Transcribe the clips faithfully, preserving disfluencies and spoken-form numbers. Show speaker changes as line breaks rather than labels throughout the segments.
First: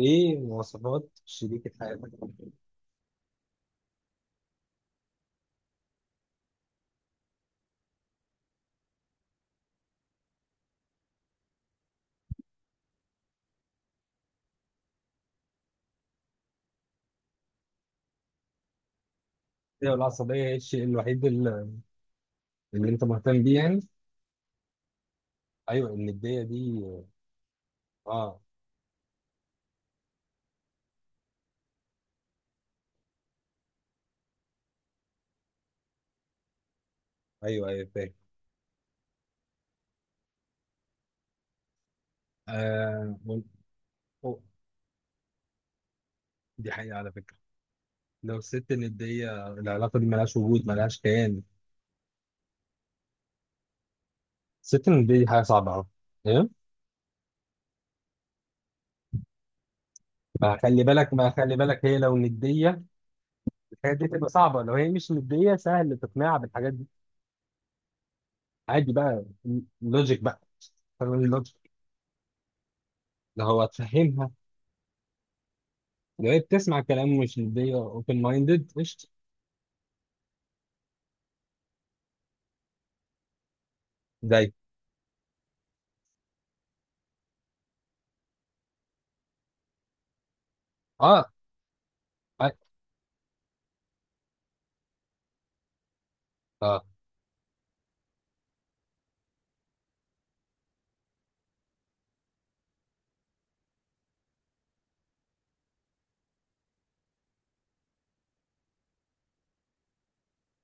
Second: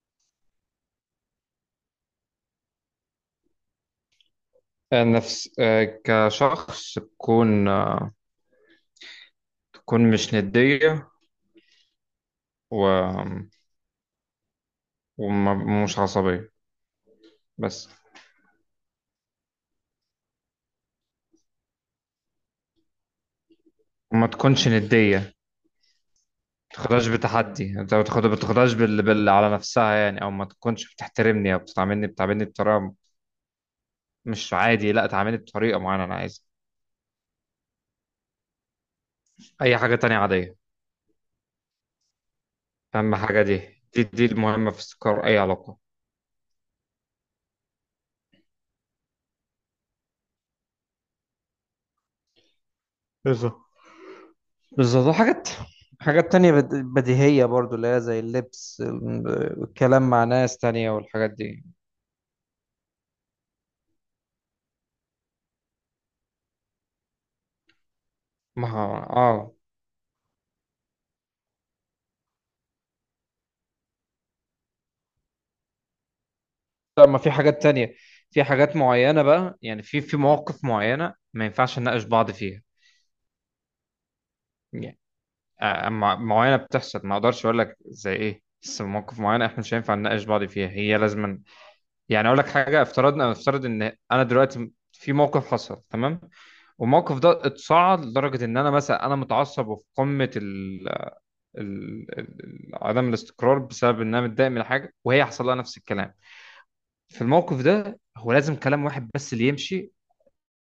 ايه مواصفات شريكة حياتك؟
نفس آه، كشخص تكون آه، تكون مش ندية و... ومش عصبية بس.
ايوه، العصبية هي الشيء الوحيد اللي, اللي انت مهتم بيه يعني.
وما تكونش ندية، ما
ايوه الندية دي.
تاخدهاش بتحدي، انت ما تاخد- ما
اه.
تاخدهاش بال... بال... على نفسها يعني، او ما تكونش بتحترمني او بتعاملني بتعاملني بطريقة مش عادي. لا تعاملني بطريقة معينة انا عايزها.
ايوه ايوه، فاهم.
اي حاجة تانية عادية. اهم
آه
حاجة
وال-
دي. دي دي
أو،
المهمة في استقرار اي علاقة.
دي حقيقة على فكرة. لو الست الندية، العلاقة دي ملهاش وجود، ملهاش كيان.
بالظبط.
الست
بالظبط
الندية دي حاجة
وحاجات.
صعبة أوي.
حاجات
ايه.
تانية بد- بديهية برضو، اللي هي زي اللبس ال- والكلام مع
ما
ناس
خلي
تانية
بالك ما
والحاجات
خلي
دي.
بالك هي لو ندية الحاجات دي تبقى صعبة، لو هي مش ندية سهل تقنعها بالحاجات دي.
ما
عادي بقى.
اه،
لوجيك بقى. فاهم اللوجيك، اللي هو تفهمها، بقيت تسمع
لا
كلام
ما في
مش
حاجات
مدي،
تانية.
اوبن
في
مايندد،
حاجات
قشطه.
معينة بقى يعني، في في مواقف معينة ما ينفعش نناقش بعض فيها
زي.
يعني. آه، أما معينة بتحصل ما اقدرش اقول لك زي ايه، بس مواقف معينة احنا مش هينفع نناقش بعض فيها، هي
اه
لازما يعني. اقول لك
اه.
حاجة، افترضنا، افترض ان انا دلوقتي في موقف حصل، تمام؟
آه،
والموقف ده اتصاعد لدرجة ان انا مثلا انا متعصب وفي قمة ال ال- ال- ال- عدم الاستقرار، بسبب ان انا متضايق من حاجه وهي حصل لها نفس الكلام. في الموقف ده هو لازم كلام واحد بس اللي يمشي،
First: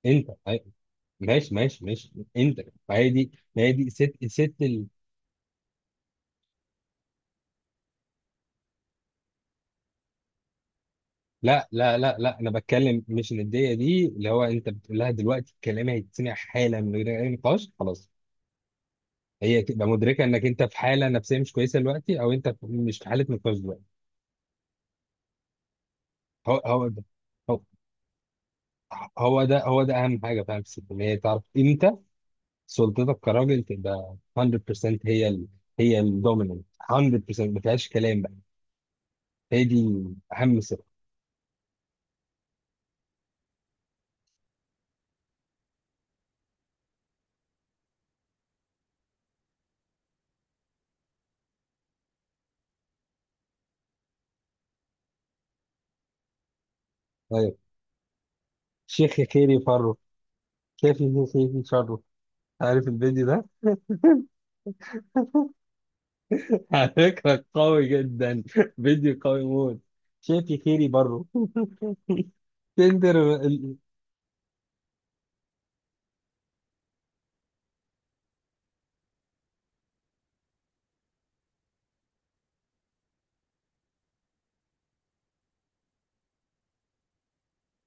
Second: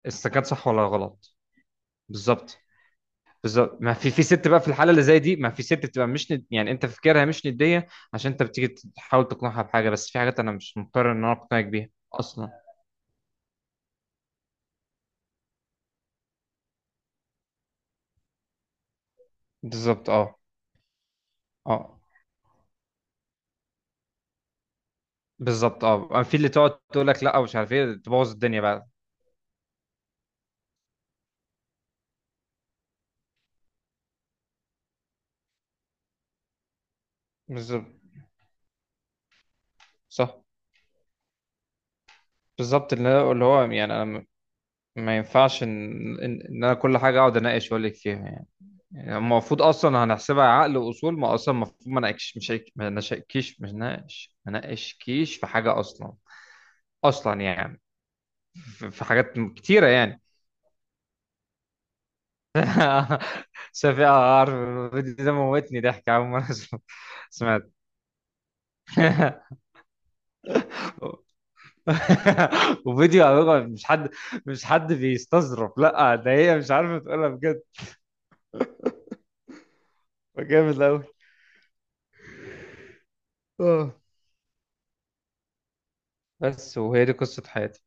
انت
استكان،
آه،
صح ولا غلط؟
ماشي ماشي ماشي،
بالظبط.
انت. ما هي دي ما هي
بالظبط.
دي
ما في
ست
في ست
ست
بقى، في
ال...
الحاله اللي زي دي ما في ست بتبقى مش ند... يعني انت فكرها مش نديه، عشان انت بتيجي تحاول تقنعها بحاجه، بس في حاجات انا مش مضطر ان انا اقنعك
لا
بيها
لا لا لا،
اصلا.
انا بتكلم مش نديه دي، اللي هو انت بتقول لها دلوقتي الكلام هيتسمع حالا من غير اي نقاش خلاص. هي تبقى
بالظبط.
مدركه
اه.
انك انت في حاله نفسيه مش كويسه
اه
دلوقتي، او انت مش في حاله نقاش دلوقتي.
بالظبط. اه، في اللي
هو
تقعد
هو ده.
تقول لك لا ومش
هو.
عارف ايه، تبوظ الدنيا بقى.
هو ده هو ده اهم حاجه، فاهم، في الست ان هي تعرف امتى سلطتك كراجل تبقى مية بالمية، هي ال...، هي الدوميننت مية بالمية، ما
بالظبط.
فيهاش كلام بقى. هي دي
صح.
اهم سر.
بالظبط. اللي هو اللي هو يعني، انا ما ينفعش ان ان إن انا كل حاجه اقعد اناقش واقول لك فيها. يعني المفروض اصلا هنحسبها عقل واصول، ما اصلا المفروض ما ناقش، مش هيك- ما نشكيش، مش ناقش، ما ناقشكيش في حاجه اصلا. اصلا
طيب.
يعني، في في
شيخ يا
حاجات
خيري
كتيره
فره.
يعني.
شايف يا خيري شره. عارف الفيديو ده؟
شفيع، عارف الفيديو ده موتني ضحك، اول مره اسمع-
على فكرة
سمعت.
قوي جدا. فيديو قوي موت. شايف يا خيري بره. تندر
وفيديو على
ال...
فكرة، مش حد مش حد بيستظرف، لا ده هي مش عارفه تقولها بجد. جامد قوي. اه. بس وهي دي قصه حياتي.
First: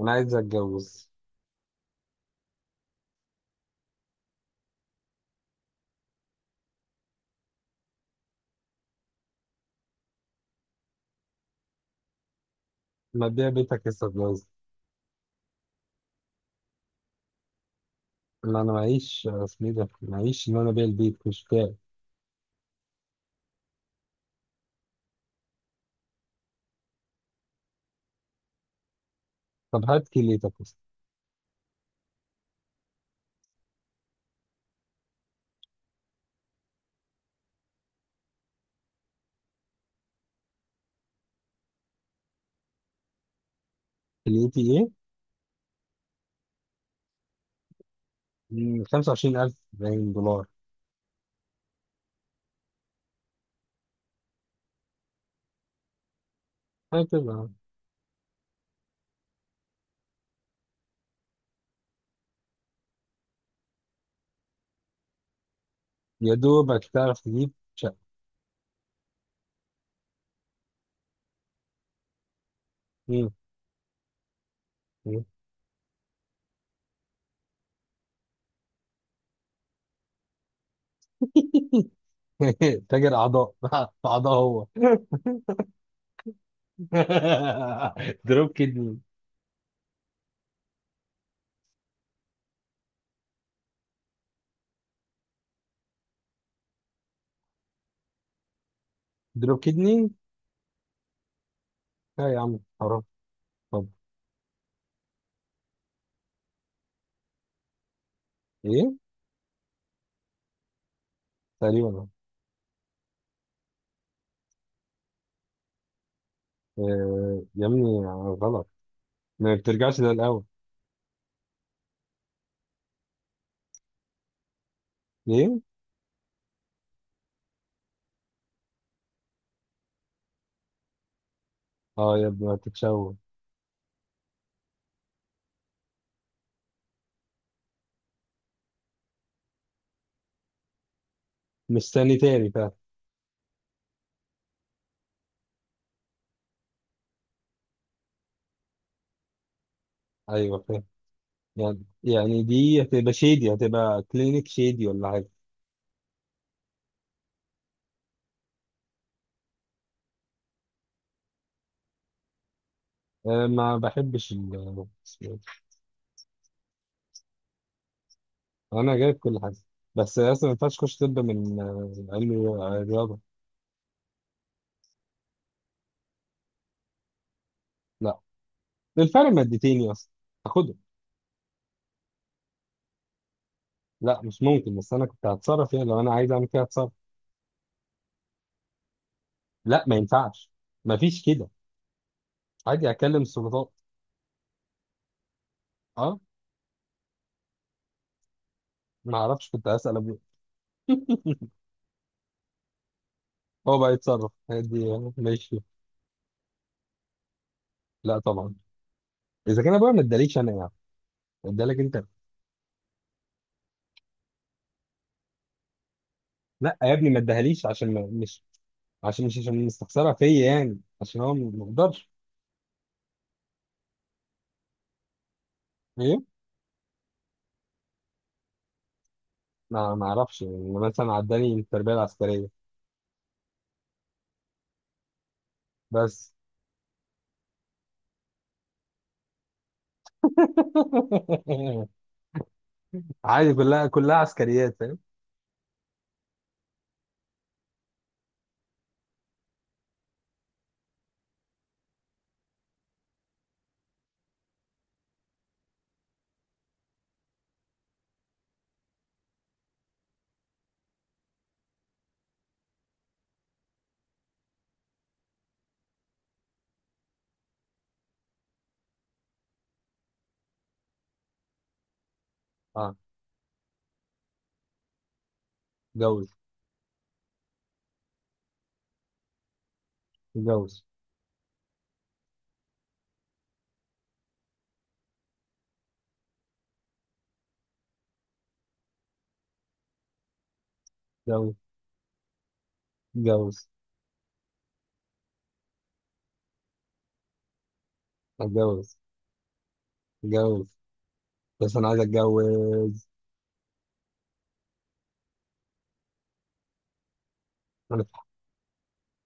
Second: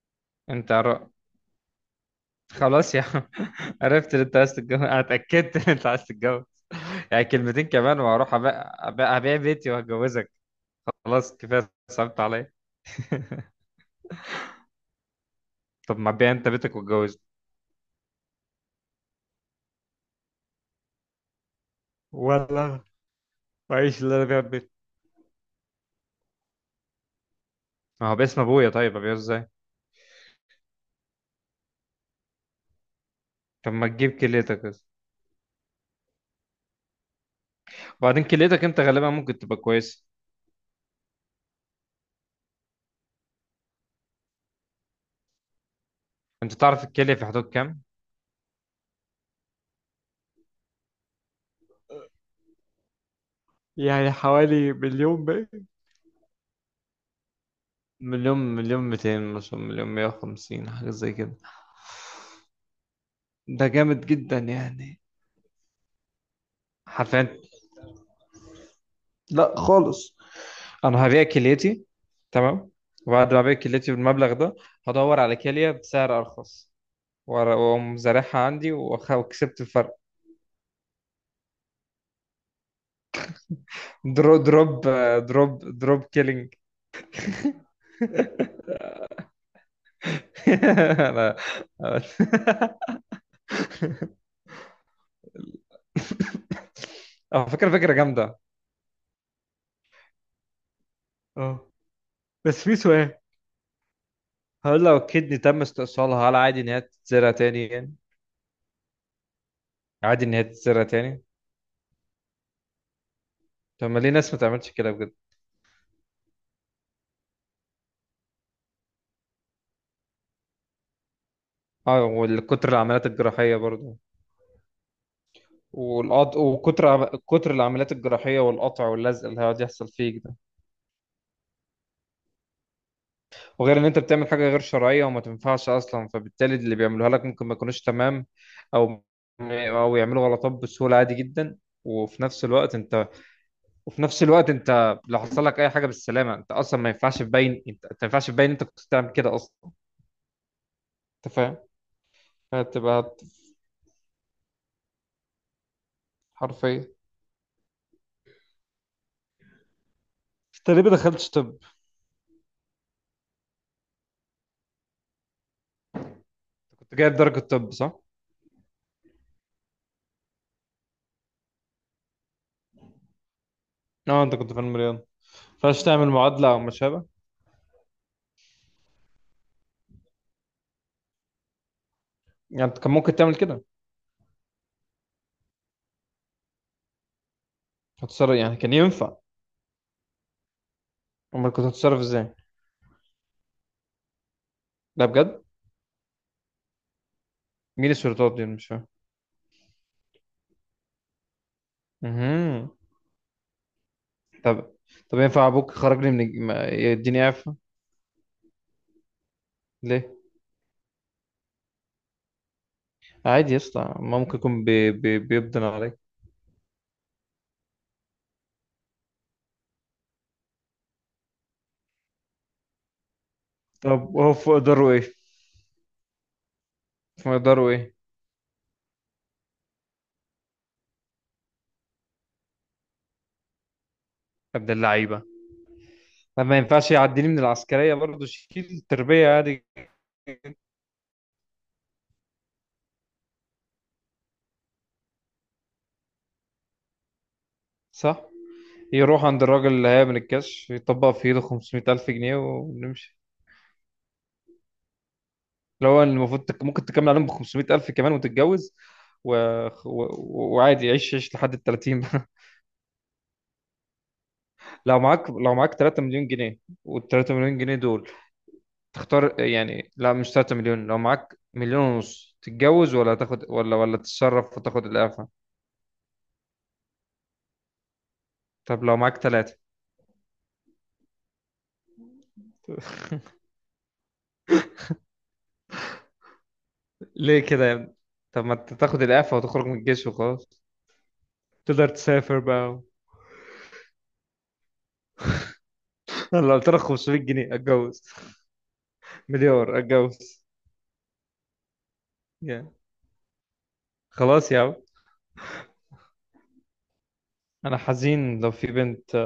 انا عايز
انت
اتجوز.
عر... خلاص يا عم. عرفت ان انت عايز تتجوز، انا اتاكدت ان انت عايز تتجوز. يعني كلمتين كمان وهروح ابيع. أبيع... أبيع بيتي وهتجوزك. خلاص كفايه، صعبت عليا.
ما تبيع بيتك لسه اتجوز.
طب ما بيع انت بيتك واتجوزني.
لا انا معيش اسمي ده، معيش ان انا ابيع البيت مش بتاعي.
ولا وعيش اللي انا بيع بيتي؟ ما هو باسم ابويا، طيب ابيعه ازاي؟
طب هات كليتك.
طب ما تجيب كليتك بس. وبعدين كليتك انت غالبا ممكن تبقى كويس.
كليتي ايه؟
انت تعرف الكليه في حدود كام؟
مم، خمسة وعشرين ألف باين دولار.
يعني حوالي مليون بقى،
هكذا.
مليون، مليون مئتين مثلا، مليون مية وخمسين، حاجه زي كده. ده جامد جدا يعني.
يا دوبك تعرف
حرفيا.
تجيب شقة.
لا خالص. انا هبيع كليتي، تمام.
مم.
وبعد ما ابيع كليتي بالمبلغ ده، هدور
مم.
على كليه بسعر ارخص وأر- واقوم زارعها عندي وأخ- وكسبت الفرق.
تاجر أعضاء. في أعضاء
دروب
هو.
دروب. دروب دروب كيلينج.
دروب كدني.
انا على فكره، فكره جامده.
دروب كدني.
اه.
لا يا عم،
بس في
حرام.
سؤال،
طب.
هل لو كدني تم استئصالها، هل عادي ان هي تتزرع تاني يعني؟
إيه.
عادي ان هي تتزرع تاني؟
تقريبا.
طب ما ليه ناس ما تعملش كده بجد؟
آه يا ابني، غلط، ما بترجعش للأول.
اه، والكتر العمليات الجراحيه برضه.
ليه.
والقط... وكتر كتر العمليات الجراحية، والقطع واللزق اللي هيقعد يحصل فيك ده.
اه يا ابني هتتشوه.
وغير ان انت بتعمل حاجة غير شرعية وما تنفعش اصلا، فبالتالي اللي بيعملوها لك ممكن ما يكونوش تمام. او او يعملوا غلطات بسهولة، عادي جدا.
مستني
وفي نفس
تاني فعلا.
الوقت انت. وفي نفس الوقت انت لو حصل لك اي حاجة بالسلامة انت اصلا ما ينفعش تبين انت، أنت ما ينفعش تبين انت كنت بتعمل كده اصلا.
أيوه فاهم.
انت فاهم.
يعني يعني دي هتبقى
هتبقى
شيدي، هتبقى كلينيك شيدي ولا حاجة.
حرفيا. انت ليه ما دخلتش طب؟
آه، ما بحبش ال اسمه إيه؟
كنت جايب درجة طب، صح؟
أنا جايب كل حاجة. بس أصلا ما ينفعش تخش طب من آه، علم رياضة.
اه، انت كنت في المليون، ما ينفعش تعمل معادلة او ما شابه.
لا، الفرق مادتين يا اسطى، هاخدهم.
يعني انت كان ممكن تعمل كده.
لا مش ممكن، بس انا كنت هتصرف فيها، لو انا عايز اعمل كده هتصرف.
هتتصرف يعني، كان ينفع.
لا ما ينفعش، ما فيش كده.
امال كنت هتتصرف ازاي؟
عادي اكلم السلطات.
لا بجد،
اه.
مين السلطات دي؟ أنا مش فاهم.
ما اعرفش، كنت هسال ابويا،
مهم.
هو بقى يتصرف
طب.
دي.
طب ينفع
ماشي
ابوك
فيها.
يخرجني من الج- ما- يديني اعفاء؟
لا طبعا، اذا كان ابويا ما
ليه؟
اداليش انا يعني ادالك انت.
عادي يا اسطى، ما ممكن يكون بي... بي... بيبدن عليك.
لا يا ابني ما اداهاليش عشان ما مش عشان مش عشان مستخسرها فيا يعني، عشان هو ما ما يقدرش.
طب هو فوق اقداره ايه؟
ايه.
فوق اقداره ايه يا
ما ما اعرفش يعني، مثلا عداني التربيه العسكريه
ابن اللعيبه؟
بس.
طب ما ينفعش يعديني من العسكريه برضه، شيل تربيه عادي.
عادي كلها كلها عسكريات، فاهم.
صح. يروح عند الراجل اللي هيعمل الكاش، يطبق في ايده خمسمية ألف جنيه ونمشي. اللي هو المفروض تك- ممكن تكمل عليهم ب خمسمية ألف كمان وتتجوز. و... و... وعادي، عيش عيش لحد ال ثلاثين. لو معاك، لو معاك ثلاث مليون جنيه، وال ثلاث مليون جنيه دول تختار يعني. لا مش تلات مليون، لو معاك مليون ونص،
اه.
تتجوز ولا تاخد، ولا ولا تتصرف وتاخد الإعفاء؟
اتجوز.
طب لو معاك تلاتة؟
اتجوز.
ليه كده يا ابني؟ طب ما انت تاخد الإعفاء وتخرج من الجيش وخلاص،
اتجوز.
تقدر تسافر بقى.
اتجوز.
لو قلت لك خمسمية جنيه، اتجوز.
اتجوز.
مليار، اتجوز.
اتجوز. بس انا عايز
يعني
اتجوز.
خلاص يا عم، انا
انا
حزين لو في بنت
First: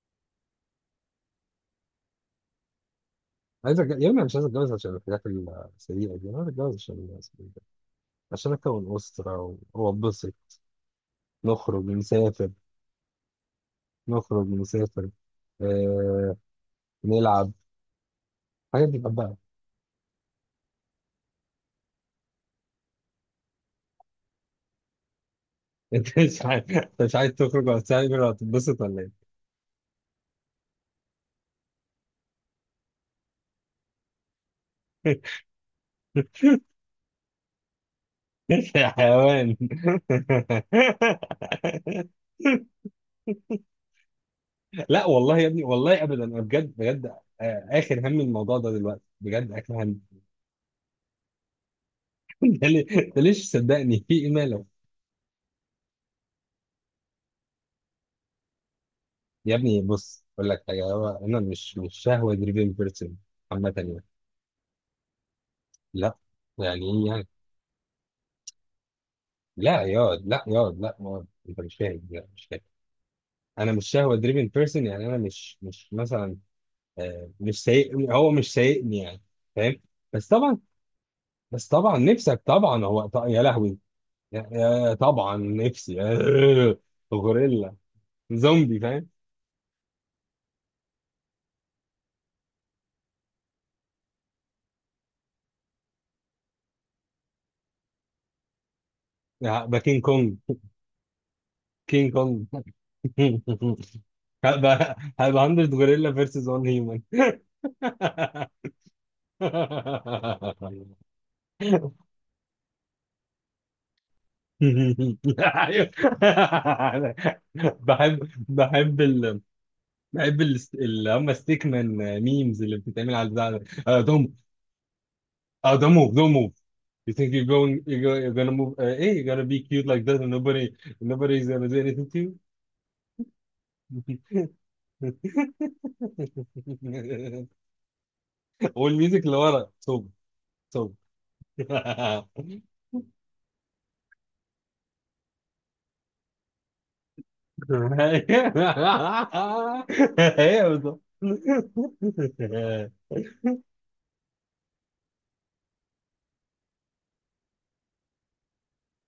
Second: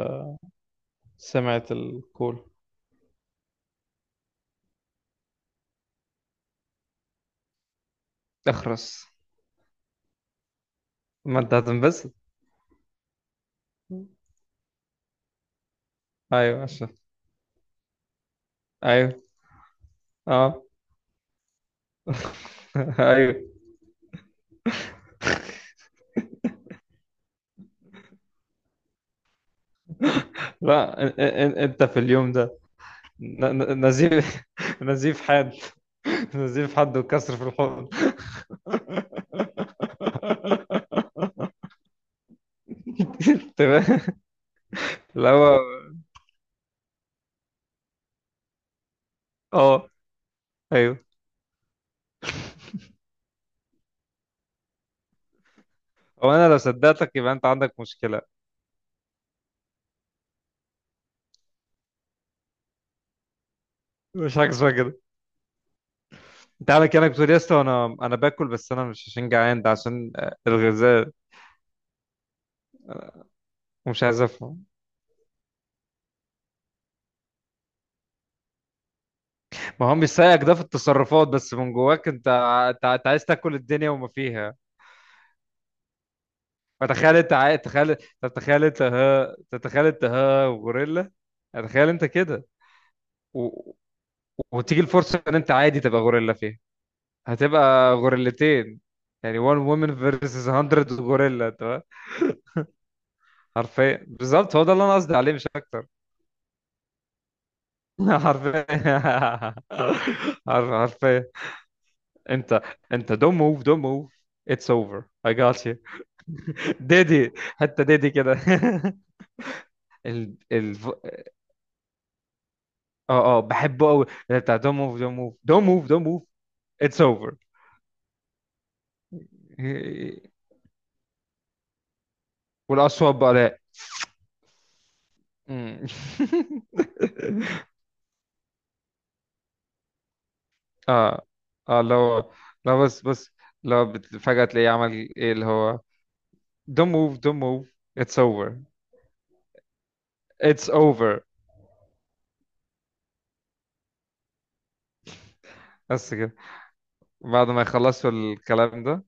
سمعت الكول.
عايز أتج... يا ابني أنا مش عايز اتجوز عشان الحاجات السيئه دي، انا عايز اتجوز عشان عشان اكون
اخرس،
اسره واتبسط.
ما انت
نخرج
هتنبسط.
نسافر نخرج نسافر آه...
ايوه عشان.
نلعب، حاجات دي
ايوه.
بحبها.
اه. ايوه.
انت مش عايز أنت مش عايز تخرج ولا تسافر ولا تتبسط ولا.
لا إن- إن- انت في اليوم ده ن- ن- نزيف.
ايه؟
نزيف حاد. نزيف حد وكسر في الحوض.
يا حيوان.
تمام.
لا
لا
والله يا
هو.
ابني، والله ابدا، انا بجد بجد. آه، اخر هم الموضوع ده دلوقتي، بجد اخر
اه.
هم.
ايوه.
انت ليه- أنت ليش صدقني؟ في ايه ماله؟
هو انا لو صدقتك يبقى انت عندك مشكله.
يا ابني بص اقول لك حاجه، هو انا مش مش شهوه دريفن بيرسون عامه يعني.
مش حاجه اسمها كده.
لا.
انت
يعني
عامل
ايه
كانك
يعني.
بتقول يا اسطى، انا انا باكل بس انا مش عشان جعان، ده
لا
عشان
ياض،
آه،
لا ياض، لا
الغذاء.
ياض، انت مش فاهم، لا مش فاهم. انا مش
ومش
شهوه
عايز
دريفن
افهم.
بيرسون يعني، انا مش مش مثلا آه، مش سايق، هو مش سايقني يعني، فاهم.
ما هو
بس
بيسايقك ده
طبعا.
في التصرفات، بس
بس
من
طبعا
جواك انت،
نفسك
ع-
طبعا،
انت ع-
هو
انت
ط-
عايز
يا
تاكل
لهوي.
الدنيا وما
يا
فيها.
يا طبعا نفسي.
فتخيل انت، عايز
غوريلا.
تخيل، تتخيل
زومبي
انت
فاهم.
ها. تتخيل انت ها وغوريلا. تخيل انت كده، و... وتيجي الفرصة ان انت عادي تبقى غوريلا فيها، هتبقى غوريلتين. يعني one
هبقى
woman
كينج كونج.
versus hundred غوريلا، انت فاهم؟
كينج كونج.
حرفيا بالظبط، هو ده اللي انا
هبقى
قصدي عليه مش
هبقى مية
اكتر.
غوريلا فيرسز واحد هيومن.
حرفيا. حرف- حرفيا. انت. انت don't move, don't move. It's over. I got you.
ايوه.
ديدي. حتى ديدي
بحب
كده.
بحب ال...
ال
بحب ال...
ال ف-
اللي هم ستيك مان ميمز اللي بتتعمل على
اه. اه
البتاع ده.
بحبه
آه،
قوي
don't
اللي بتاع، دون موف دون موف دون
آه،
موف
don't
دون
move
موف.
don't move.
اتس
You think
اوفر.
you're going you're gonna you're gonna move, uh, hey you're gonna be cute like that and nobody nobody's gonna do anything to you.
والاصوات بقى، لا. مم.
والميوزك اللي ورا توب. توب.
اه. اه لو. لو بس. بس لو بت- فجأة تلاقيه عمل ايه، اللي هو don't move, don't move. It's over.
هي
It's
بالظبط.
over. بس كده بعد ما يخلصوا الكلام ده.